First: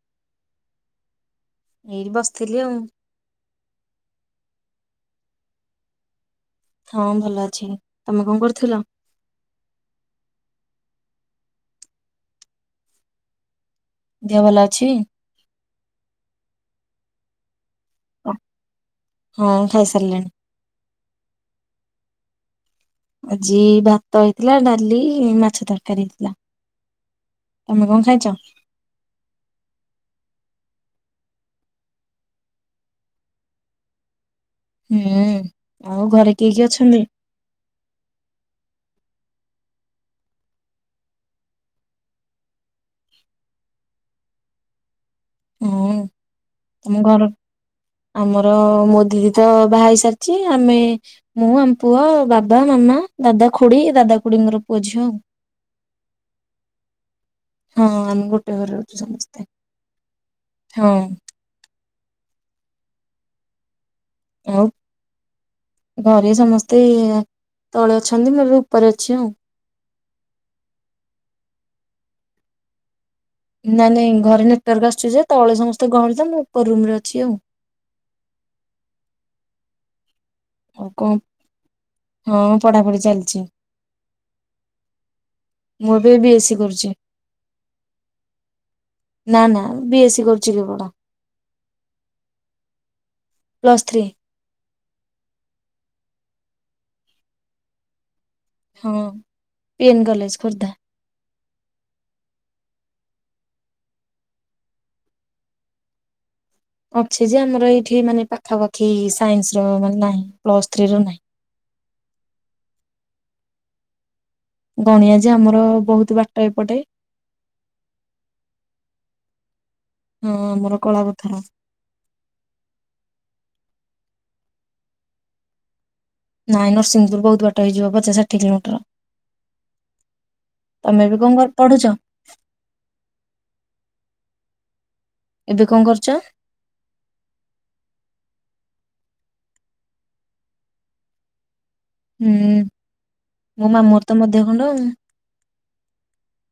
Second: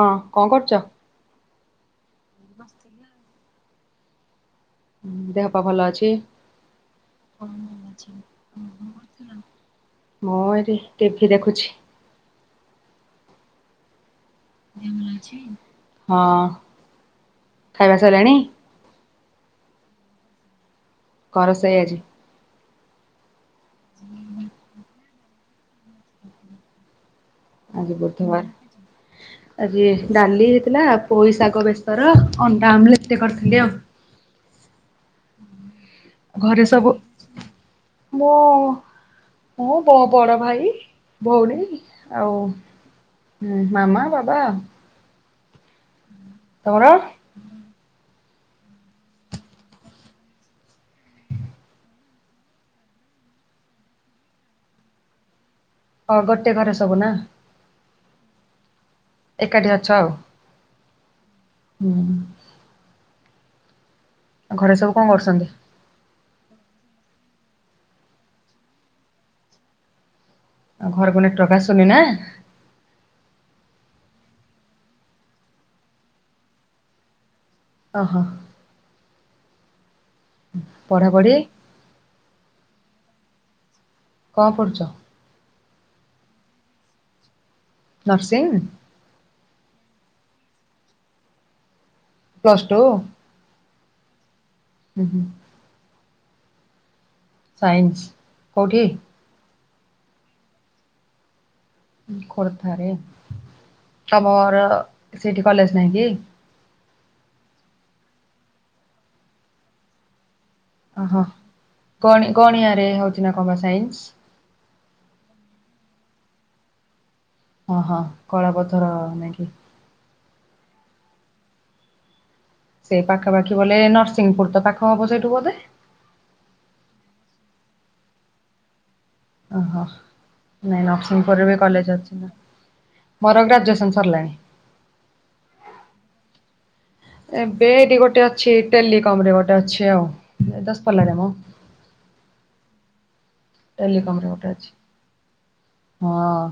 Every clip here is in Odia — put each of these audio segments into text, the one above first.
ହଁ କଣ କରୁଛ? ଏଇ ବସିଥିଲି ଆଉ। ଦେହ ପା ଭଲ ଅଛି? ହଁ ଭଲ ଅଛି ତମେ କଣ କରୁଥୁଲ? ମୁଁ ଏଠି ଟିଭିି ଦେଖୁଛି। ଦେହ ଭଲ ଅଛି? ହଁ ଖାଇବା ସରିଲାଣି। ହୁଁ ଖାଇ ସାରିଲେଣି। କଣ ରୋସେଇ ଆଜି। ଆଜି ଭାତ ହେଇଥିଲା ଡାଲି ମାଛ ତରକାରୀ ହେଇଥିଲା। ତମେ ଆଜି କଣ ଖାଇଛ? ବୁଧବାର। ଆଜି ଡାଲି ହେଇଥିଲା ପୋଇ ଶାଗ ବେସର ଅଣ୍ଡା ଆମ୍ଵଲେଟ ଟିକେ କରିଥିଲି ଆଉ। ହୁଁ। ଆଉ କିଏ ଘରେ କିଏ ସବୁ ଅଛନ୍ତି? ମୁଁ ମୁଁ ମୋ ବଡ ଭାଇ ଭଉଣୀ ଆଉ ହୁଁ ମାମା ବାବା ଆଉ। ହୁଁ। ତମର ମୁଁ ଘର ଆମର ମୋ ଦିଦି ତ ବାହା ହେଇସାରିଛି ଆମେ ମୁଁ ଆମ ପୁଅ ବାବା, ମାମା, ଦାଦା, ଖୁଡି ଦାଦା ଖୁଡିଙ୍କର ପୁଅ ଝିଅ ଆଉ ହଁ ଗୋଟେ ଘରେ ସବୁ ନା। ହଁ ଆମେ ଗୋଟେ ଘରେ ରହୁଚୁ ସମସ୍ତେ। ଏକାଠି ଅଛ ଆଉ। ହୁଁ। ହୁଁ। ଆଉ ଘରେ ସବୁ କଣ କରୁଛନ୍ତି? ଘରେ ସମସ୍ତେ ତଳେ ଅଛନ୍ତି ମୁ ଏବେ ଉପରେ ଅଛି ଆଉ। ଆଉ ଘରକୁ ଏଇନା ଟ୍ରକ୍ ଆସୁନି ନା ନାଇଁ ନାଇଁ ଘରେ ନେଟୱାର୍କ ଆସୁଛି ଯେ ତଳେ ସମସ୍ତେ ଗହଳି ତ ମୁଁ ଉପର ରୁମ ରେ ଅଛି ଆଉ। ଅ ହ। ଆଉ କଣ ପଢାପଢି ହଁ ପଢାପଢି ଚାଲିଛି। କଣ ପଡ଼ୁଛ? ମୁଁ ଏବେ ବି ଏ ସି କରୁଛି। ନରସିଂହ ନା। ନାଁ ନାଁ ବି ଏ ସି କରୁଛି କେବଳ। Plus two. Plus three. ହୁଁ ହୁଁ। ସାଇନ୍ସ। କୋଉଠି? ହଁ ପି ଏନ୍ କଲେଜ ଖୋର୍ଦ୍ଧା। ଖୋର୍ଦ୍ଧାରେ ତମର ସେଠି କଲେଜ ନାଇଁ କି? ଅଛି ଯେ ଆମର ଏଇଠି ମାନେ ପାଖାପାଖି ସାଇନ୍ସ ର ମାନେ ନାହିଁ। ପ୍ଲସ୍ ଥ୍ରୀ ର ନାହିଁ। ଓହୋ ଗଣି-ଗଣିବାରେ ହୋଉଚି ନା କଣ ବା ସାଇନ୍ସ? ଗଣିଆ ଯେ ଆମର ବୋହୁତ ବାଟ ଏପଟେ। ଓ ହୋ କଳା ପଥର ନା କି। ହଁ ଆମର କଳା ପଥର। ସେଇ ପାଖାପାଖି ଗଲେ ନରସିଂହପୁର ତ ପାଖ ହବ ସେଇଠୁ ବୋଧେ। ନାଇଁ ନରସିଂହପୁର ବୋହୁତ ବାଟ ହେଇଯିବ ପଚାଷ ଷାଠିଏ କିଲୋମିଟର। ଓହୋ ନାଇଁ ତମେ ଏବେ ନରସିଂହପୁର କଣ ପରେ କର- ବି ପଢୁଛ? କଲେଜ ଅଛି ନା। ମୋର ଗ୍ରାଜୁଏସନ୍ ସରିଲାଣି। ଏବେ କଣ କରୁଚ? ଏବେ ଏଇଠି ଗୋଟେ ଅଛି ଟେଲିକମରେ ଗୋଟେ ଅଛି ଆଉ ଏ ଦଶପଲ୍ଲାରେ ମ। ହୁଁ ମୋ ମାମୁଁ ଘର ଟେଲିକମ ତ ରେ ଗୋଟେ ଅଛି ମଧ୍ୟଖଣ୍ଡ ଆଉ। ହଁ।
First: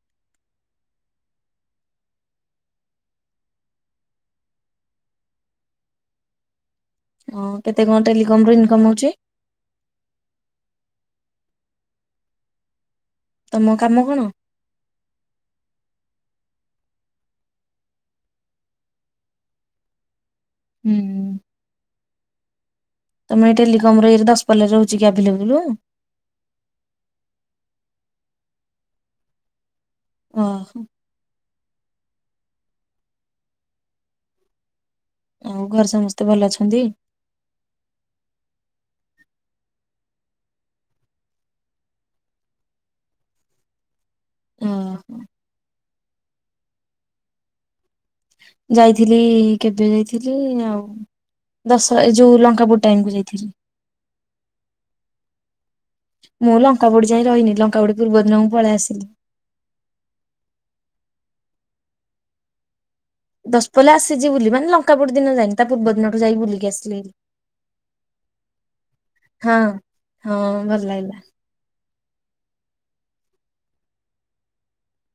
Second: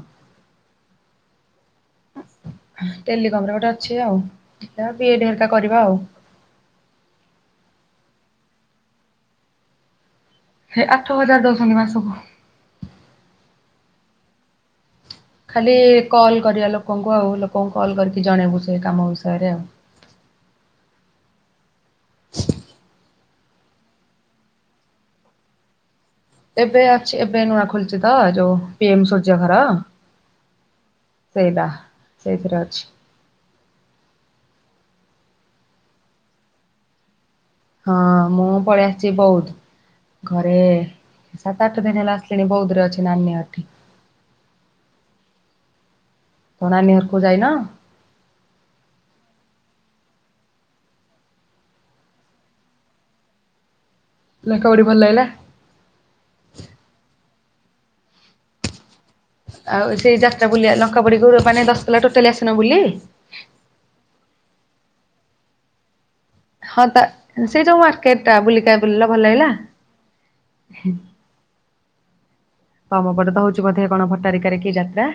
ଟେଲିକମରେ ଗୋଟେ ଅଛି ଆଉ ବିଇଡି ହେରିକା କରିବା ଆଉ। ହଁ କେତେ କଣ ଟେଲିକମରୁ ଇନକମ୍ ହୋଉଚି? ହେ ଆଠ ହଜାର ଦୋଉଚନ୍ତିନ ମାସକୁ। ତମ କାମ କଣ? ଖାଲି କଲ୍ କରିବା ଲୋକଙ୍କୁ ଆଉ ଲୋକଙ୍କୁ କଲ୍ କରିକି ଜଣେଇବୁ ସେ କାମ ବିଷୟରେ ଆଉ। ହୁଁ ହୁଁ ହୁଁ। [inaudible] ତମ ଏଇ ଟେଲିକମରେ ଏଇ ଦଶପଲ୍ଲାରେ ରହୁଚି କି ଆଭେଲେବୁଲୁ? ଏବେ ଅଛି ଏବେ ନୂଆ ଖୋଲିଚି ତ ଯୋଉ ପିଏମ ସୂର୍ଯ୍ୟଘର। ଓହୋ। ସେଇଟା ସେଇଥିରେ ଅଛି। ଆଉ ଘରେ ସମସ୍ତେ ଭଲ ଅଛନ୍ତି? ହଁ ମୁଁ ପଳେଇ ଆସିଚି ବୌଦ୍ଧ। ଘରେ ସାତ ଆଠ ଦିନ ହେଲା ଆସିଲିଣି ବୌଦ୍ଧରେ ଅଛି ନାନୀ ଘଠି। ଓହୋ। ତମ ନାନି ଘରକୁ ଯାଇନ? ଯାଇଥିଲି କେବେ ଯାଇଥିଲି ଆଉ ଦଶ ଏ ଯୋଉ ଲଙ୍କାପୋଡି ଟାଇମରେ ଯାଇଥିଲି। ଲଙ୍କାପୋଡି ଭଲ ଲାଗିଲା? ମୁଁ ଲଙ୍କାପୋଡି ଯାଏ ରହନି। ଲଙ୍କାୁପୋଡି ପୂର୍ବ ଦିନ ମୁଁ ପଳେଇ ଆସିଲି। ଆଉ ସେଇ ଯାତ୍ରା ବୁଲି ଆଇ ଲଙ୍କାପୋଡିକୁ ମାନେ ଦଶପଲ୍ଲା ଟୋଟାଲି ଆସିନ ବୁଲି? ଦଶପଲ୍ଲା ଆସିଚି ବୁଲି ମାନେ ଲଙ୍କାୁପୋଡି ଦିନ ଯାଇନି ତା ପୂର୍ବ ଦିନ ହଁ ତା ସେଇ ଯୋଉ ମାର୍କେଟଟା ବୁଲିକି ଆ ବୁଲିଲ ଭଲ ଲାଗିଲା। ହଁ। ହଁ ଭଲ ଲାଗିଲା। ତମ ପଟେ ତ ହୋଉଚି ବୋଧେ କଣ ଭଟାରିକାରେ କି ଯାତ୍ରା?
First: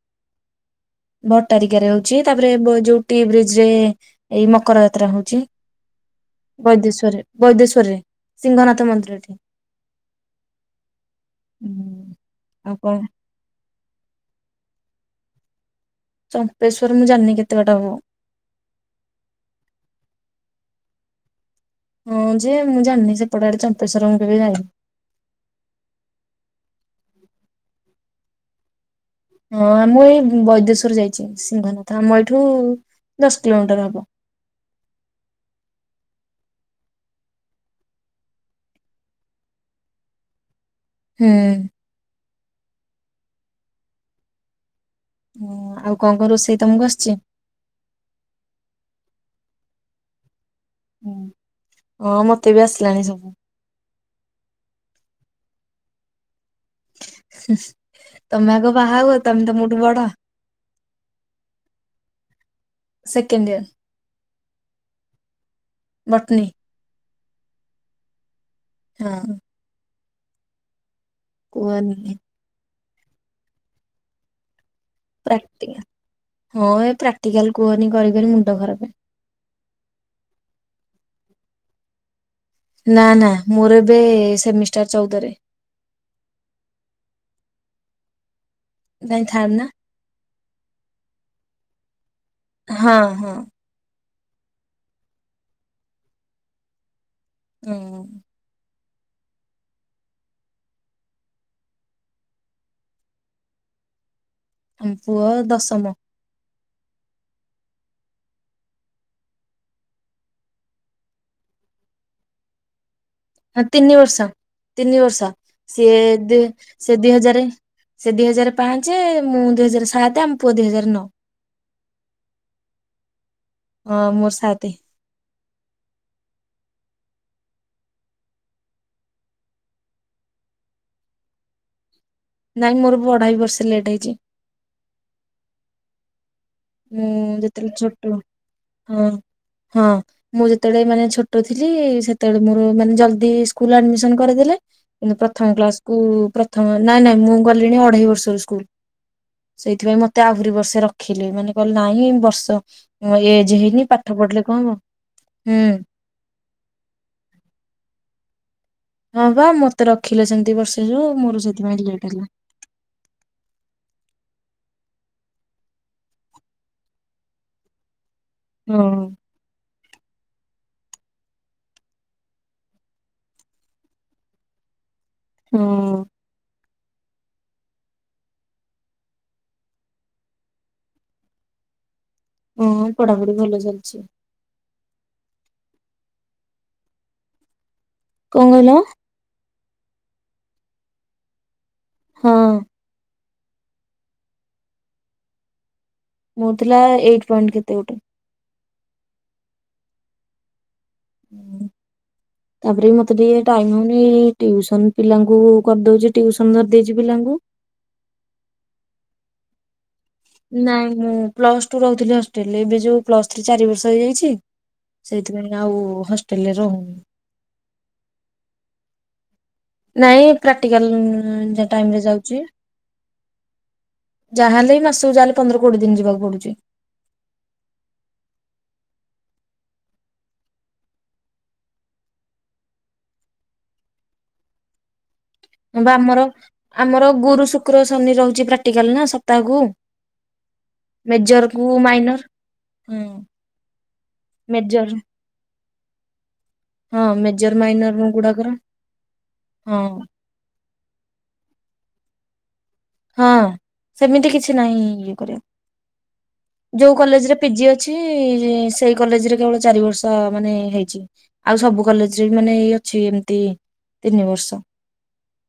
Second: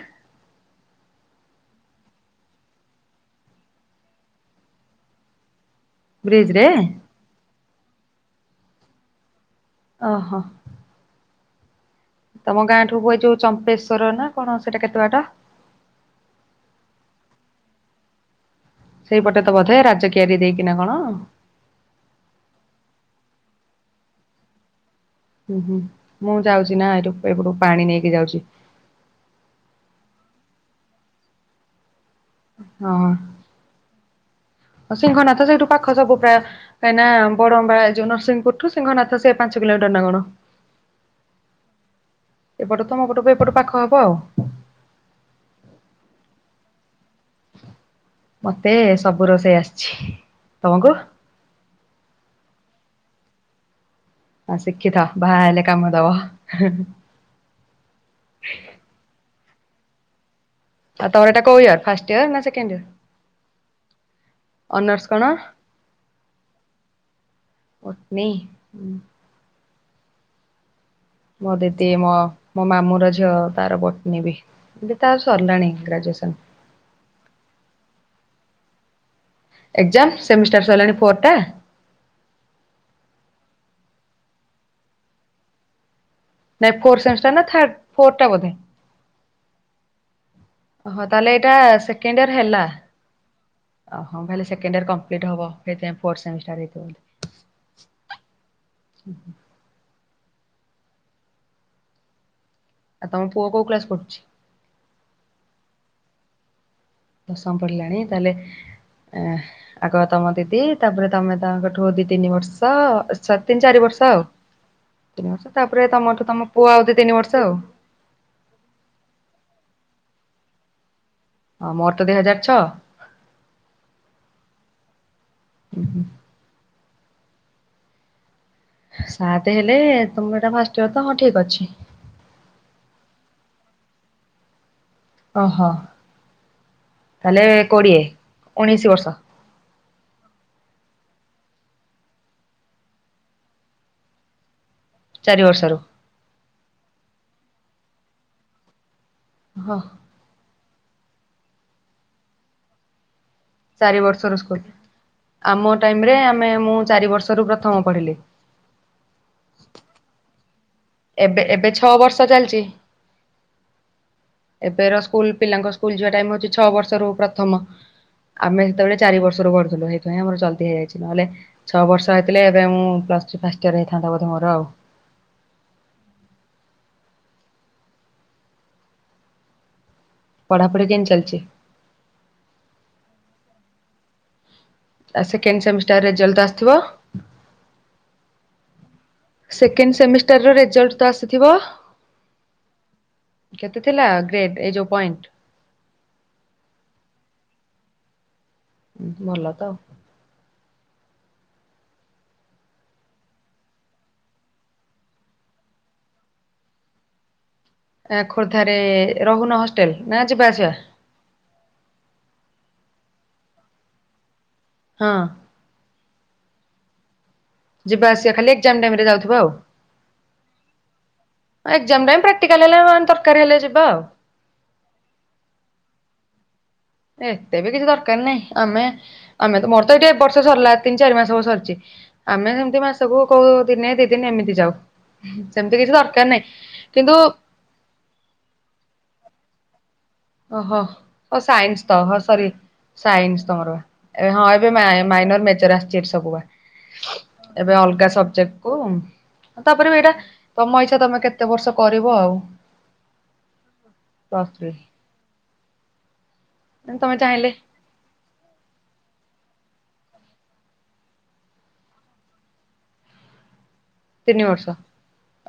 ଭଟଟାରିକାରେ ଅଛି ତାପରେ ବୋ ଯୋଉଠି ବ୍ରିଜରେ ଏଇ ମକର ଯାତ୍ରା ହୋଉଚି। ବ୍ରିଜ ରେ? ବୈଦେଶ୍ଵରରେ ବୈଦେଶ୍ଵରରେ ସିଂଘନାଥ ମନ୍ଦିର ଏଠି ଓହୋ। ହୁଁ। ତମ ଆଉ ଗାଁ ଠୁ କଣ [unintelligible] ଯୋଉ ଚମ୍ପେଶ୍ଵର ନା କଣ ସେଟା କେତେ ବାଟ? ଚମ୍ପେଶ୍ୱର ମୁଁ ଜାଣିନି କେତେ ବାଟା ହବ। ସେଇପଟେ ତ ବୋଧେ ରାଜ କିିଆରି ଦେଇକିନା କଣ। ହଁ ଯେ ମୁଁ ଜାଣିନି ସେପଟେ ଆଡେ ଚମ୍ପେଶ୍ୱର ମୁଁ କେବେ ଯାଇନି। ଉଁ ହୁଁ ମୁଁ ଯାଉଚି ନା ଏଠୁ ଏପଟୁ ପାଣି ନେଇକି ଯାଉଚି। ହଁ ଆମଁ ଏଇ ବୈଦେଶ୍ୱର ଯାଇଛି ସିଂହନାଥ ଆମ ଏଇଠୁ ହଁ ଦଶ କିଲୋମିଟର ହବ। ସିଂହନାଥ ସେଇଠୁ ପାଖ ସବୁ ପ୍ରାୟ କାହିଁକିନା [inaudible] ଏ ଯୋଉ ନରସିଂହପୁରୁ ସିହନାଥ ସେ ପାଞ୍ଚ କିଲୋମିଟର ନା କଣ? ହୁଁ। ଏପଟ ତମ ପଟକୁ ଏପଟ ପାଖ ହବ ଆଉ ଓ ଆଉ କଣ କଣ ରୋଷେଇ ତମକୁ ଆସୁଛି? ମତେ ସବୁ ରୋଷେଇ ଆସିଛି ତମକୁ? ହଁ ମତେ ବି ଆସିଲାଣି ସବୁ। ହଁ ଶିଖିଥାଅ ବାହା ହେଲେ କାମ ଦବ। ତମେ ଆଗ ବାହାହୁଅ ତମେ ତ ମୋ ଠୁ ବଡ ଆଉ ତମର ଏଟା କୋଉ ଇଅର ଫାର୍ଷ୍ଟ ୟେର୍ ନା second year second year honours କଣ? ବଟନି। ବଟନି ହଁ। ମୋ ଦିଦି ମୋ କୁହନି ମୋ ମାମଁ ର ଝିଅ ତାର ବଟନି ବି ଯେ ତାର ସରିଲାଣି ପ୍ରାକ୍ଟିକାଲ ଗ୍ରାଜୁଏସନ୍। ହଁ ଏ ପ୍ରାକ୍ଟିକାଲ କୁହନି କରି କରି ମୁଣ୍ଡ ଖରାପେ ଏକ୍ଜାମ ସେମିଷ୍ଟାର ସଇଲାଣି ଫୋର୍ ଟା? ନା ନା ମୋର ଏବେ ସେମିଷ୍ଟାର ଚଉଦରେ ନାଇଁ ଫୋର ସେମିଷ୍ଟାର ନା ଥ ଟା ବୋଧେ ନାାଇଁ ଥାର ନା ଓହୋ ତାହଲେ ଏଇଟା ସେକେଣ୍ଡ ଇୟର ହେଲା? ହଁ ହଁ। ଓହୋ ଭଲେ ସେକେଣ୍ଡ ଇୟର କମ୍ପ୍ଲିଟ ହବ ସେଇଥିାଇ ଫୋର୍ଥ ସେମିଷ୍ଟାର ହେଇଥିବ ହୁଁ। ହୁଁ ହଁ। ଆଉ ତମ ପୁଅ କୋଉ ଉ୍ଲାସ ପଡୁଛି? ଆମ ପୁଅ ଦଶମ। ଦସା ପଡିଲାଣି ତାହେଲେ ଏ ଆଗ ତମ ଦିଦି ତାପରେ ତମେ ତାଙ୍କଠୁ ଦି ତିନି ବର୍ଷ ସ ହଁ ଚାରି ତିନି ଆଉ। ବର୍ଷ ତିନି ବର୍ଷ ତାପରେ ତମଠୁ ସିଏ ତମ ପୁଅ ଆଉ ସେ ତିନି ଦି ବର୍ଷ ହଜାର ଆଉ ସେ ଦିଇ ହଜାର ପାଞ୍ଚ ମୁଁ ଦୁଇ ହଜାର ସାତ ଆମ ପୁଅ ଦିଇ ହଜାର ନଅ। ଆ ମୋର ତ ଦିଇ ହଜାର ଛଅ। ହଁ ମୋର ସାତେ ସାତ ହେଲେ ତମର ଏଟା ଫାଷ୍ଟିବ ତ ହଁ ଠିକ ଅଛି ନାଇଁ ମୋର ବି ଅଢେଇ ବର୍ଷ ଲେଟ୍ ହେଇଛି ଓହୋ ମୁଁ ତାହେଲେ ଯେତେବେଳେ କୋଡିଏ ଛୋଟ ଉଣେଇଶି ହଁ ବର୍ଷ? ହଁ। ମୁଁ ଯେତେବେଳେ ମାନେ ଛୋଟ ଥିଲି ସେତେବେଳେ ମୋର ମାନେ ଜଲି ସ୍କୁଲ ଆଡମିନ କରିଦେଲେ କିନ୍ତୁ ଚାରି ପ୍ରଥମ ବର୍ଷରୁ କ୍ସକୁ ପ୍ରଥମ ନାଇଁ ନାଇଁ ମୁଁ ଗଲିଣି ଅଢେଇ ବର୍ଷର ସ୍କୁଲ ହଁ ସେଇଥିପାଇଁ ମତେ ଆହୁରି ବର୍ଷେ ରଖିଲେ ମାନେ କହିଲ ନାଇଁ ବର୍ଷ ହଁ ଏଜ୍ ହେଇନି ଚାରି ପାଠ ପଢିଲେ କଣ ହବ ହୁଁ। ଆ ମୁଁ ଚାରି ବର୍ଷରୁ ପ୍ରଥମ ପଢିଲି। ହଁ ବା ମତେ ରଖିଲେ ସେମିତିି ବର୍ଷ ଏବେ ଏବେ ଛଅ ବର୍ଷ ଚାଲିଛି ଏବେର ସ୍କୁଲ ପିଲାଙ୍କ ସ୍କୁଲ ଯିବା ଟାଇମ ହଉଛି ଛଅ ବର୍ଷରୁ ପ୍ରଥମ। ଆମେ ହଁ ସେତେବେଳେ ଚାରି ବର୍ଷ ରୁ ପଢୁଥିଲୁ ଆମର ଜଲଦି ହେଇଯାଇଛି। ନହେଲେ ଛଅବର୍ଷ ହେଇଥିଲେ, ଏବେ ମୁଁ ପ୍ଲସଟୁ ଫାଷ୍ଟ ଇୟର ହେଇଥାନ୍ତା ବୋଧ, ମୋର ଆଉ। ହୁଁ। ପଢ଼ାପଢ଼ି କେମିତି ଚାଲିଛି? ହୁଁ, ପଢାପଢି ଭଲ ଚାଲିଛି। ଆ, ସେକଣ୍ଡ ସେମିଷ୍ଟାରରେ ରେଜଲ୍ଟ ଆସଥିବ। କଣ କହିଲ? ସେକେଣ୍ଡ ସେମିଷ୍ଟାର ରେଜଲ୍ଟ ତ ଆସିଥିବ? ହଁ। କେତେ ଥିଲା ଗ୍ରେଡ, ଏଇ ଯୋଉ ପଏଣ୍ଟ? ମୋ ଥିଲା ଏଇଟ ପଏଣ୍ଟ କେତେ ଗୋଟେ। ଭଲ ତ। [inaudible] ତାପରେ ବି ମତେ ଟିକେ ଟାଇମ ହଉନି। ଟିଉସନ ପିଲାଙ୍କୁ କରିଦଉଛି, ଟିଉସନ ଧରିଦେଇଛି ପିଲାଙ୍କୁ। ଖୋର୍ଦ୍ଧାରେ ରହୁନ ହ [unintelligible] ନାଇଁ, ମୁଁ ପ୍ଲସ ଟୁ ରହୁଥିଲି ହଷ୍ଟେଲରେ। ଏବେ ଯୋଉ ପ୍ଲସ ଥ୍ରୀ, ଚାରି ବର୍ଷ ହେଇଯାଇଛି। ହଁ ସେଇଥିପାଇଁ ଆଉ ହଷ୍ଟେଲ ରେ ରହୁନି। ଯିବା ଆସିବା ଖାଲି ଏକ୍ଜାମ ଟାଇମ ରେ ଯାଉଥିବ, ଆଉ। ନାଇଁ, ପ୍ରାକ୍ଟିକାଲ ଟାଇମରେ ଏକ୍ଜାମ ଟା ପ୍ରାକ୍ଟିକାଲ ହେଲେ ଦରକାର ହେଲେ ଯିବା ଆଉ। ଯାହା ହେଲେ ବି, ମାସକୁ ଯାହେଲେ ପନ୍ଦର କୋଡ଼ିଏ ଦିନ ଯିବାକୁ ପଡୁଛି। ଏତେ ବି କିଛି ଦରକାର ନାହିଁ। ଆମେ ଆମେ ତ ମୋର ତ ଏଇଠି ବର୍ଷ ସରିଲା, ତିନି ଚାରି ମାସ ହବ ସରିଛି। ଆମେ ସେମତି ମାସକୁ କୋଉ ଦିନ ଦି ଦିନ ଏମିତି ଯାଉ। ସେମିତି ବା କିଛି ଆମର ଦରକାର ନାହିଁ ଆମର କିନ୍ତୁ ଗୁରୁ ଶୁକ୍ର, ଶନି ରହୁଛି ପ୍ରାକ୍ଟିକାଲ ନା? ସପ୍ତାହକୁ? ଓହୋ, ମେଜର କୁ ସାଇନ୍ସ ତ! ହଁ ମାଇନର। ସରି। ସାଇନ୍ସ ତମର ଏବେ, ହଁ? ଏବେ ମେଜର ମାଇନର, ମେଜର ଆସିଛି, ଏବେ ସବୁ ବା? ହଁ ମେଜର ଏବେ ଅଲଗା ମାଇନର ଗୁଡାକର ସବଜେକ୍ଟ କୁ। ହଁ। ତାପରେ ବି ଏଇଟା? ତମ ଇଚ୍ଛା, ତମେ କେତେ ବର୍ଷ କରିବ ଆଉ? ହଁ, ସେମିତି ପ୍ଲସ୍ କିଛି ଥ୍ରୀ। ନାହିଁ। ଇଏ କରିବା। ଯୋଉ ତମେ କଲେଜରେ ଚାହିଁଲେ ପିଜି ଅଛି, ସେଇ କଲେଜରେ କେବଳ ଚାରି ବର୍ଷ ମାନେ ହେଇଛି। ଆଉ ସବୁ କଲେଜରେ ବି ମାନେ ଏଇ ଅଛି, ଏମିତି? ତିନି ବର୍ଷ।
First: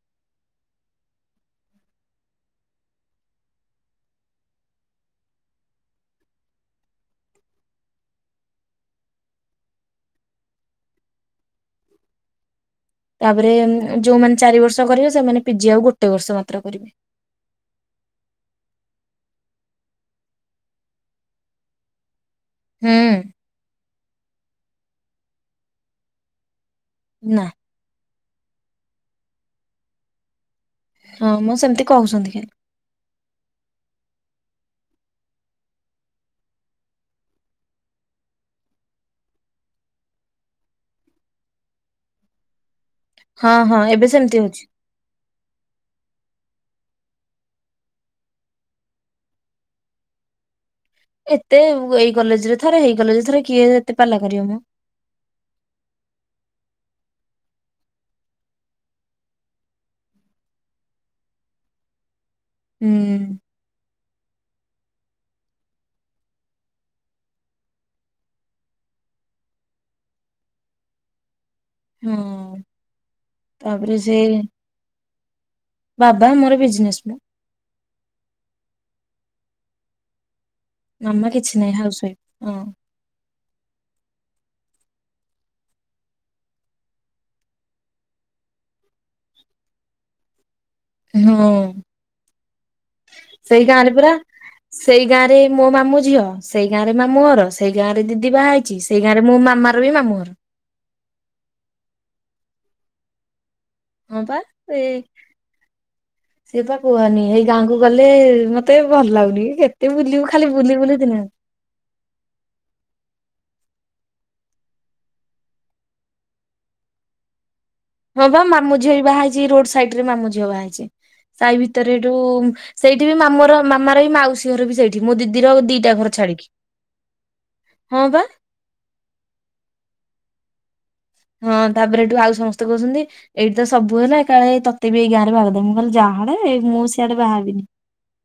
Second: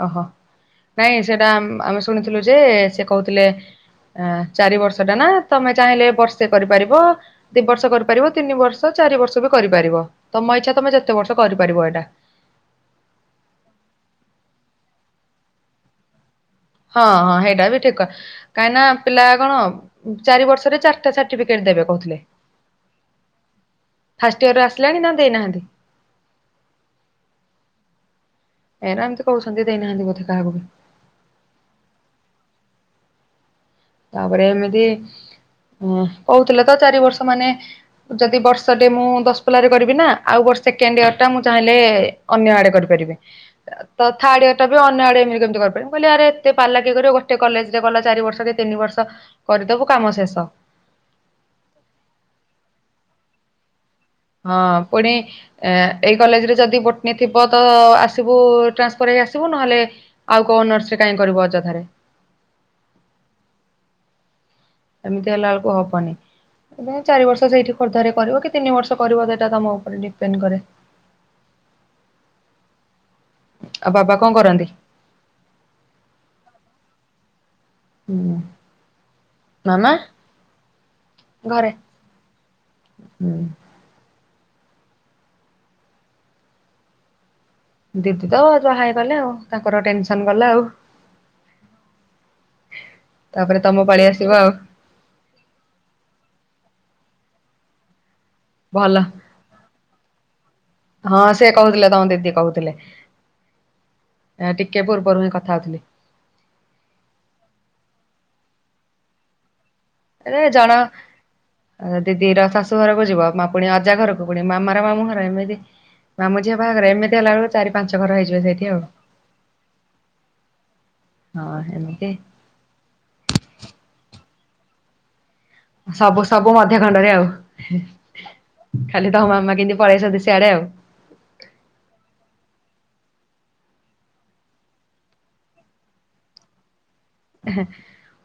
ଓହୋ, ନାଇଁ। ସେଇଟା ଆମେ ଶୁଣିଥିଲୁ ଯେ ସେ କହୁଥିଲେ। ଆ, ଚାରି ବର୍ଷ ଟା ନା? ତମେ ଚାହିଁଲେ ବର୍ଷେ କରିପାରିବ। ଦି ବର୍ଷ କରିପାରିବ, ତିନି ବର୍ଷ, ଚାରି ବର୍ଷ ବି କରିପାରିବ। ତମ ଇଚ୍ଛା, ତମେ ଯେତେ ବର୍ଷ କରିପାରିବ ଏଇଟା। ତାପରେ ଯୋଉମାନେ ଚାରି ବର୍ଷ କରିବେ, ସେମାନେ ପିଜି ଆଉ ଗୋଟେ ବର୍ଷ ମାତ୍ର କରିବ। ହଁ ହଁ, ହେଟା ବି ଠିକ୍ କାହିଁକି ନା, ପିଲା କଣ ଚାରି ବର୍ଷରେ ଚାରିଟା ସାର୍ଟିଫିକେଟ ଦେବେ କହୁଥିଲେ। ହୁଁ। ଫାଷ୍ଟ ଇୟର ର ଆସିଲାଣି ନା? ଦେଇନାହାନ୍ତି? ନାଁ। ଏଇ, ଏମିତି କହୁୁଛନ୍ତି। ଦେଇନାହାନ୍ତି ବୋଧେ କାହାକୁ। ହଁ, ମ ସେମିତି କହୁଛନ୍ତି ଖାଲି। ତାପରେ ଏମିତି କହୁଥିଲେ ତ, ଚାରି ବର୍ଷ ମାନେ ଯଦି ବର୍ଷ ଟେ ମୁଁ ଦଶ ପଲାରେ କରିବି ନା ଆଉ ବର୍ଷେ କେଣ୍ଡ ଇୟର ଟା ମୁଁ ଚାହିଁଲେ ଅନ୍ୟ ଆଡେ କରିପାରିବି। ହଁ ହଁ ଏବେ ତ ସେମିତି ଥାଡିୟ ହଉଛି। ଟା ବି ଅନ୍ୟ ଆଡେ ଏମିଳି କେମିତି କରିପାରିବ। ବୋଇଲେ ଆରେ ଏତେ ପାଲା କିଏ କରିବ ଗୋଟେ କଲେଜରେ ଗଲା ଚାରି ବର୍ଷ ଟେ ତିନି ବର୍ଷ କରିଦବୁ କାମ ଶେଷ। ଏତେ ଉ ବ ଏଇ କଲେଜ ରେ ଥରେ ହେଇ କଲେଜ ଥରେ କିଏ ଏତ କେତେ ପାଲା କରିବ। ମ। ହଁ ପୁଣି ଏ ଏଇ କଲେଜରେ ଯଦି ବୋଟନୀ ଥିବ ତ ଆସିବୁ ଟ୍ରାନ୍ସଫର୍ ହେଇ ଆସିବୁ ନହେଲେ ଆଉ କୋଉ ଅନର୍ସରେ କାଇଁ କରିବୁ ଅଯଥାରେ ହୁଁ ଏମିତି ହେଲା ଳକୁ ହବନି। ଇବ ଚାରି ବର୍ଷ ସେଇଠି ଖୋର୍ଦ୍ଧାରେ କରିବ କି ତିନି ବର୍ଷ କରିବ ସେଇଟା ତମ ଉପରେ ଡିପେଣ୍ଡ କରେ। ହୁଁ ଆଉ ତାପରେ ବାବା କଣ ସେଇ କରନ୍ତି? ବାବା ମୋର ବିଜିନେସ ମେ। ହୁଁ ମାମା? ମାମା କିଛି ଘରେ ନାହିଁ ହାଉସ ୱାଇଫ୍ ହଁ। ହୁଁ ଦିଦି ତ ଯାହାହେବା ଗଲେ ଆଉ ତାଙ୍କର ଟେନସନ ଗଲା ଆଉ। ହୁଁ ତାପରେ ସେଇ ତମ ଗାଁରେ ପାଳି ପୁରା। ଆସିବ ଆଉ। ସେଇ ଗାଁ ରେ ମୋ ମାମୁଁ ଝିଅ ସେଇ ଗାଁ ରେ ମାମୁଁ ଘର ସେଇ ଗାଁ ରେ ଦିଦି ବାହା ହେଇଛି। ଚିସି ଭଲ ସେଇ ଗାଁରେ ମୋ ମାମାର ବି ମାମୁଁ ଘର। ହଁ ସେ କହୁଥିଲେ, ତମ ଦିଦି କହୁଥିଲେ। ହଁ ବା ଟିକେ ସେଇ ପୂର୍ବରୁ ହିଁ କଥା ହଉଥିଲି। ସିଏ ବା କୁହନି, ଏଇ ଗାଁକୁ ଗଲେ ମତେ ଭଲ ଲାଗୁନି କେତ ଏରେ ଜଣ ଅ ଦିଦି ର ଶାଶୁ ଘରକୁ ଯିବ, ମା ପୁଣି ଅଜା ଘରକୁ ପୁଣି ମାମାର ମାମୁଁ ଘର ଏମିତି ମାମୁଁ ଝିଅ ବାହାଘରେ ଏମିତି ହେଲା ବେଳକୁ ଚାରି ପାଞ୍ଚ ଘର୍ ହଁ ବା ମାମୁଁଝିଅ ଏଇ ବାହା ହେଇଛି ରୋଡ୍ ସାଇଟ୍ ରେ ମାମୁଁ ଝିଅ ବାହା ହେଇଛି ସାହି ହଁ ଭିତରେ ଏଠୁ ଏମିତି। ସେଇଠି ବି ମାମୁର ମାମାର ଏଇ ମାଉସି ଘର ବି ସେଇଠି, ମୋ ଦିଦିର ଆଦ ହି ସବୁ ସବୁ ମଧ୍ୟ ଖଣ୍ଡରେ ଆଉ ହି ହଁ ବା ଖାଲି ତମ ମାମା କେମିତି ପଳେଇ ଆସିଛନ୍ତି ସିଆଡେ ଆଉ ହଁ ତାପରେ ଏଠୁ ଆଉ ସମସ୍ତେ କହୁଛନ୍ତି ଏଇଠି ତ ସବୁ ହେଲା, ଏକାଳେ ଏଇ ତୋତେ ବି ଏଇ ଗାଁରେ। [unintelligible] ହେବିନି। ଏ-ହେ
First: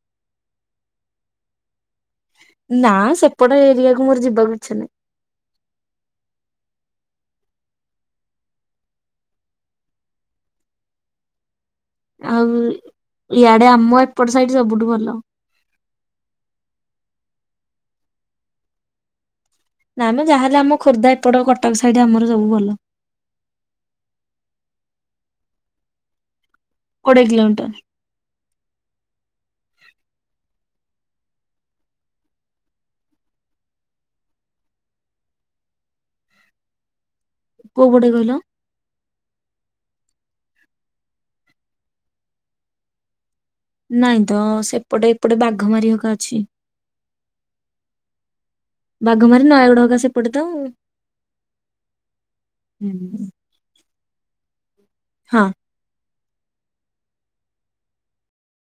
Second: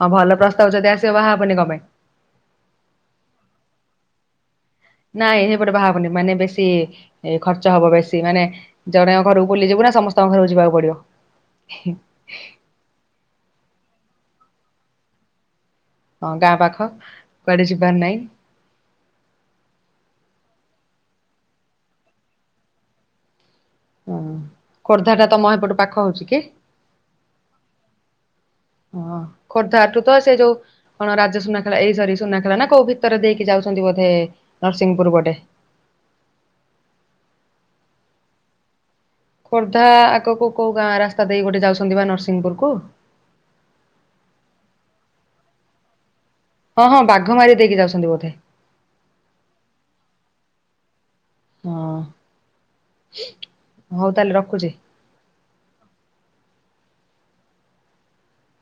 ହଁ ଭଲ ପ୍ରସ୍ତାବ ଯଦି ଆସିବ, ବାହାହବନି କ ପାଇଁ? ନାଁ ସେପଟ ଏରିଆକୁ ମୋର ଯିବାକୁ ଇଛା ନାହିଁ। ନାଇଁ ସେପଟ ବାହାହବନି ମାନେ ବେଶୀ ଏଇ ଖର୍ଚ୍ଚ ହବ ବେଶୀ ମାନେ ଜଣେଙ୍କ ଘରକୁ ବୁଲିଯିବୁ ନା ସମସ୍ତଙ୍କ ଘରକୁ ଯିବାକୁ ପଡିବ। ଇ। ଆଉ, ଇଆଡେ ଆମ ଏପଟ ସାଇଡ ସବୁଠୁ ଭଲ। ହଁ ଗାଁ ପାଖ କୁଆଡେ ଯିବାର ନାହିଁ। ନା ମ ଯାହାହେଲେ ଆମ ଖୋର୍ଦ୍ଧା ଏପଟ କଟକ ସାଇଟ୍ ଆମର ସବୁ ଭଲ। ଓଁ ଖୋର୍ଦ୍ଧା ଟା ତମ ଏପଟେ ପାଖ ହଉଛି କି? କୋଡ଼ିଏ କିଲୋମିଟର୍। ଉ ହଁ, ଖୋର୍ଦ୍ଧାଠୁ ତ ସେ ଯୋଉ କଣ ରାଜ ସୁନାଖେଳା ଏଇ ସରି ସୁନାଖେଳା ନା କୋଉ ଭିତର ଦେଇକି ଯାଉଛନ୍ତି ବୋଧେ, ନରସିଂହପୁର ପଟେ। କୋଉ ପଟେ କହିଲ? ଖୋର୍ଦ୍ଧା ଆଗକୁ କୋଉ ଗାଆଁ ରାସ୍ତା ଦେଇ ଗୋଟେ ଯାଉଛନ୍ତି ପା ନରସିଂହପୁରକୁ? ନାଇଁ ତ, ସେପଟେ ଏପଟେ ବାଘମାରୀ ହେକା ଅଛି। ହଁ-ହଁ ବାଘମାରୀ ଦେଇକି ଯାଉଛନ୍ତି ବୋଧେ। ବାଘମାରୀ ନୟାଗଡ଼ ହେକା ସେପଟେ ତ ଆଉ। ହଁ, ହଉ ତାହେଲେ ରଖୁଛି। ହଁ।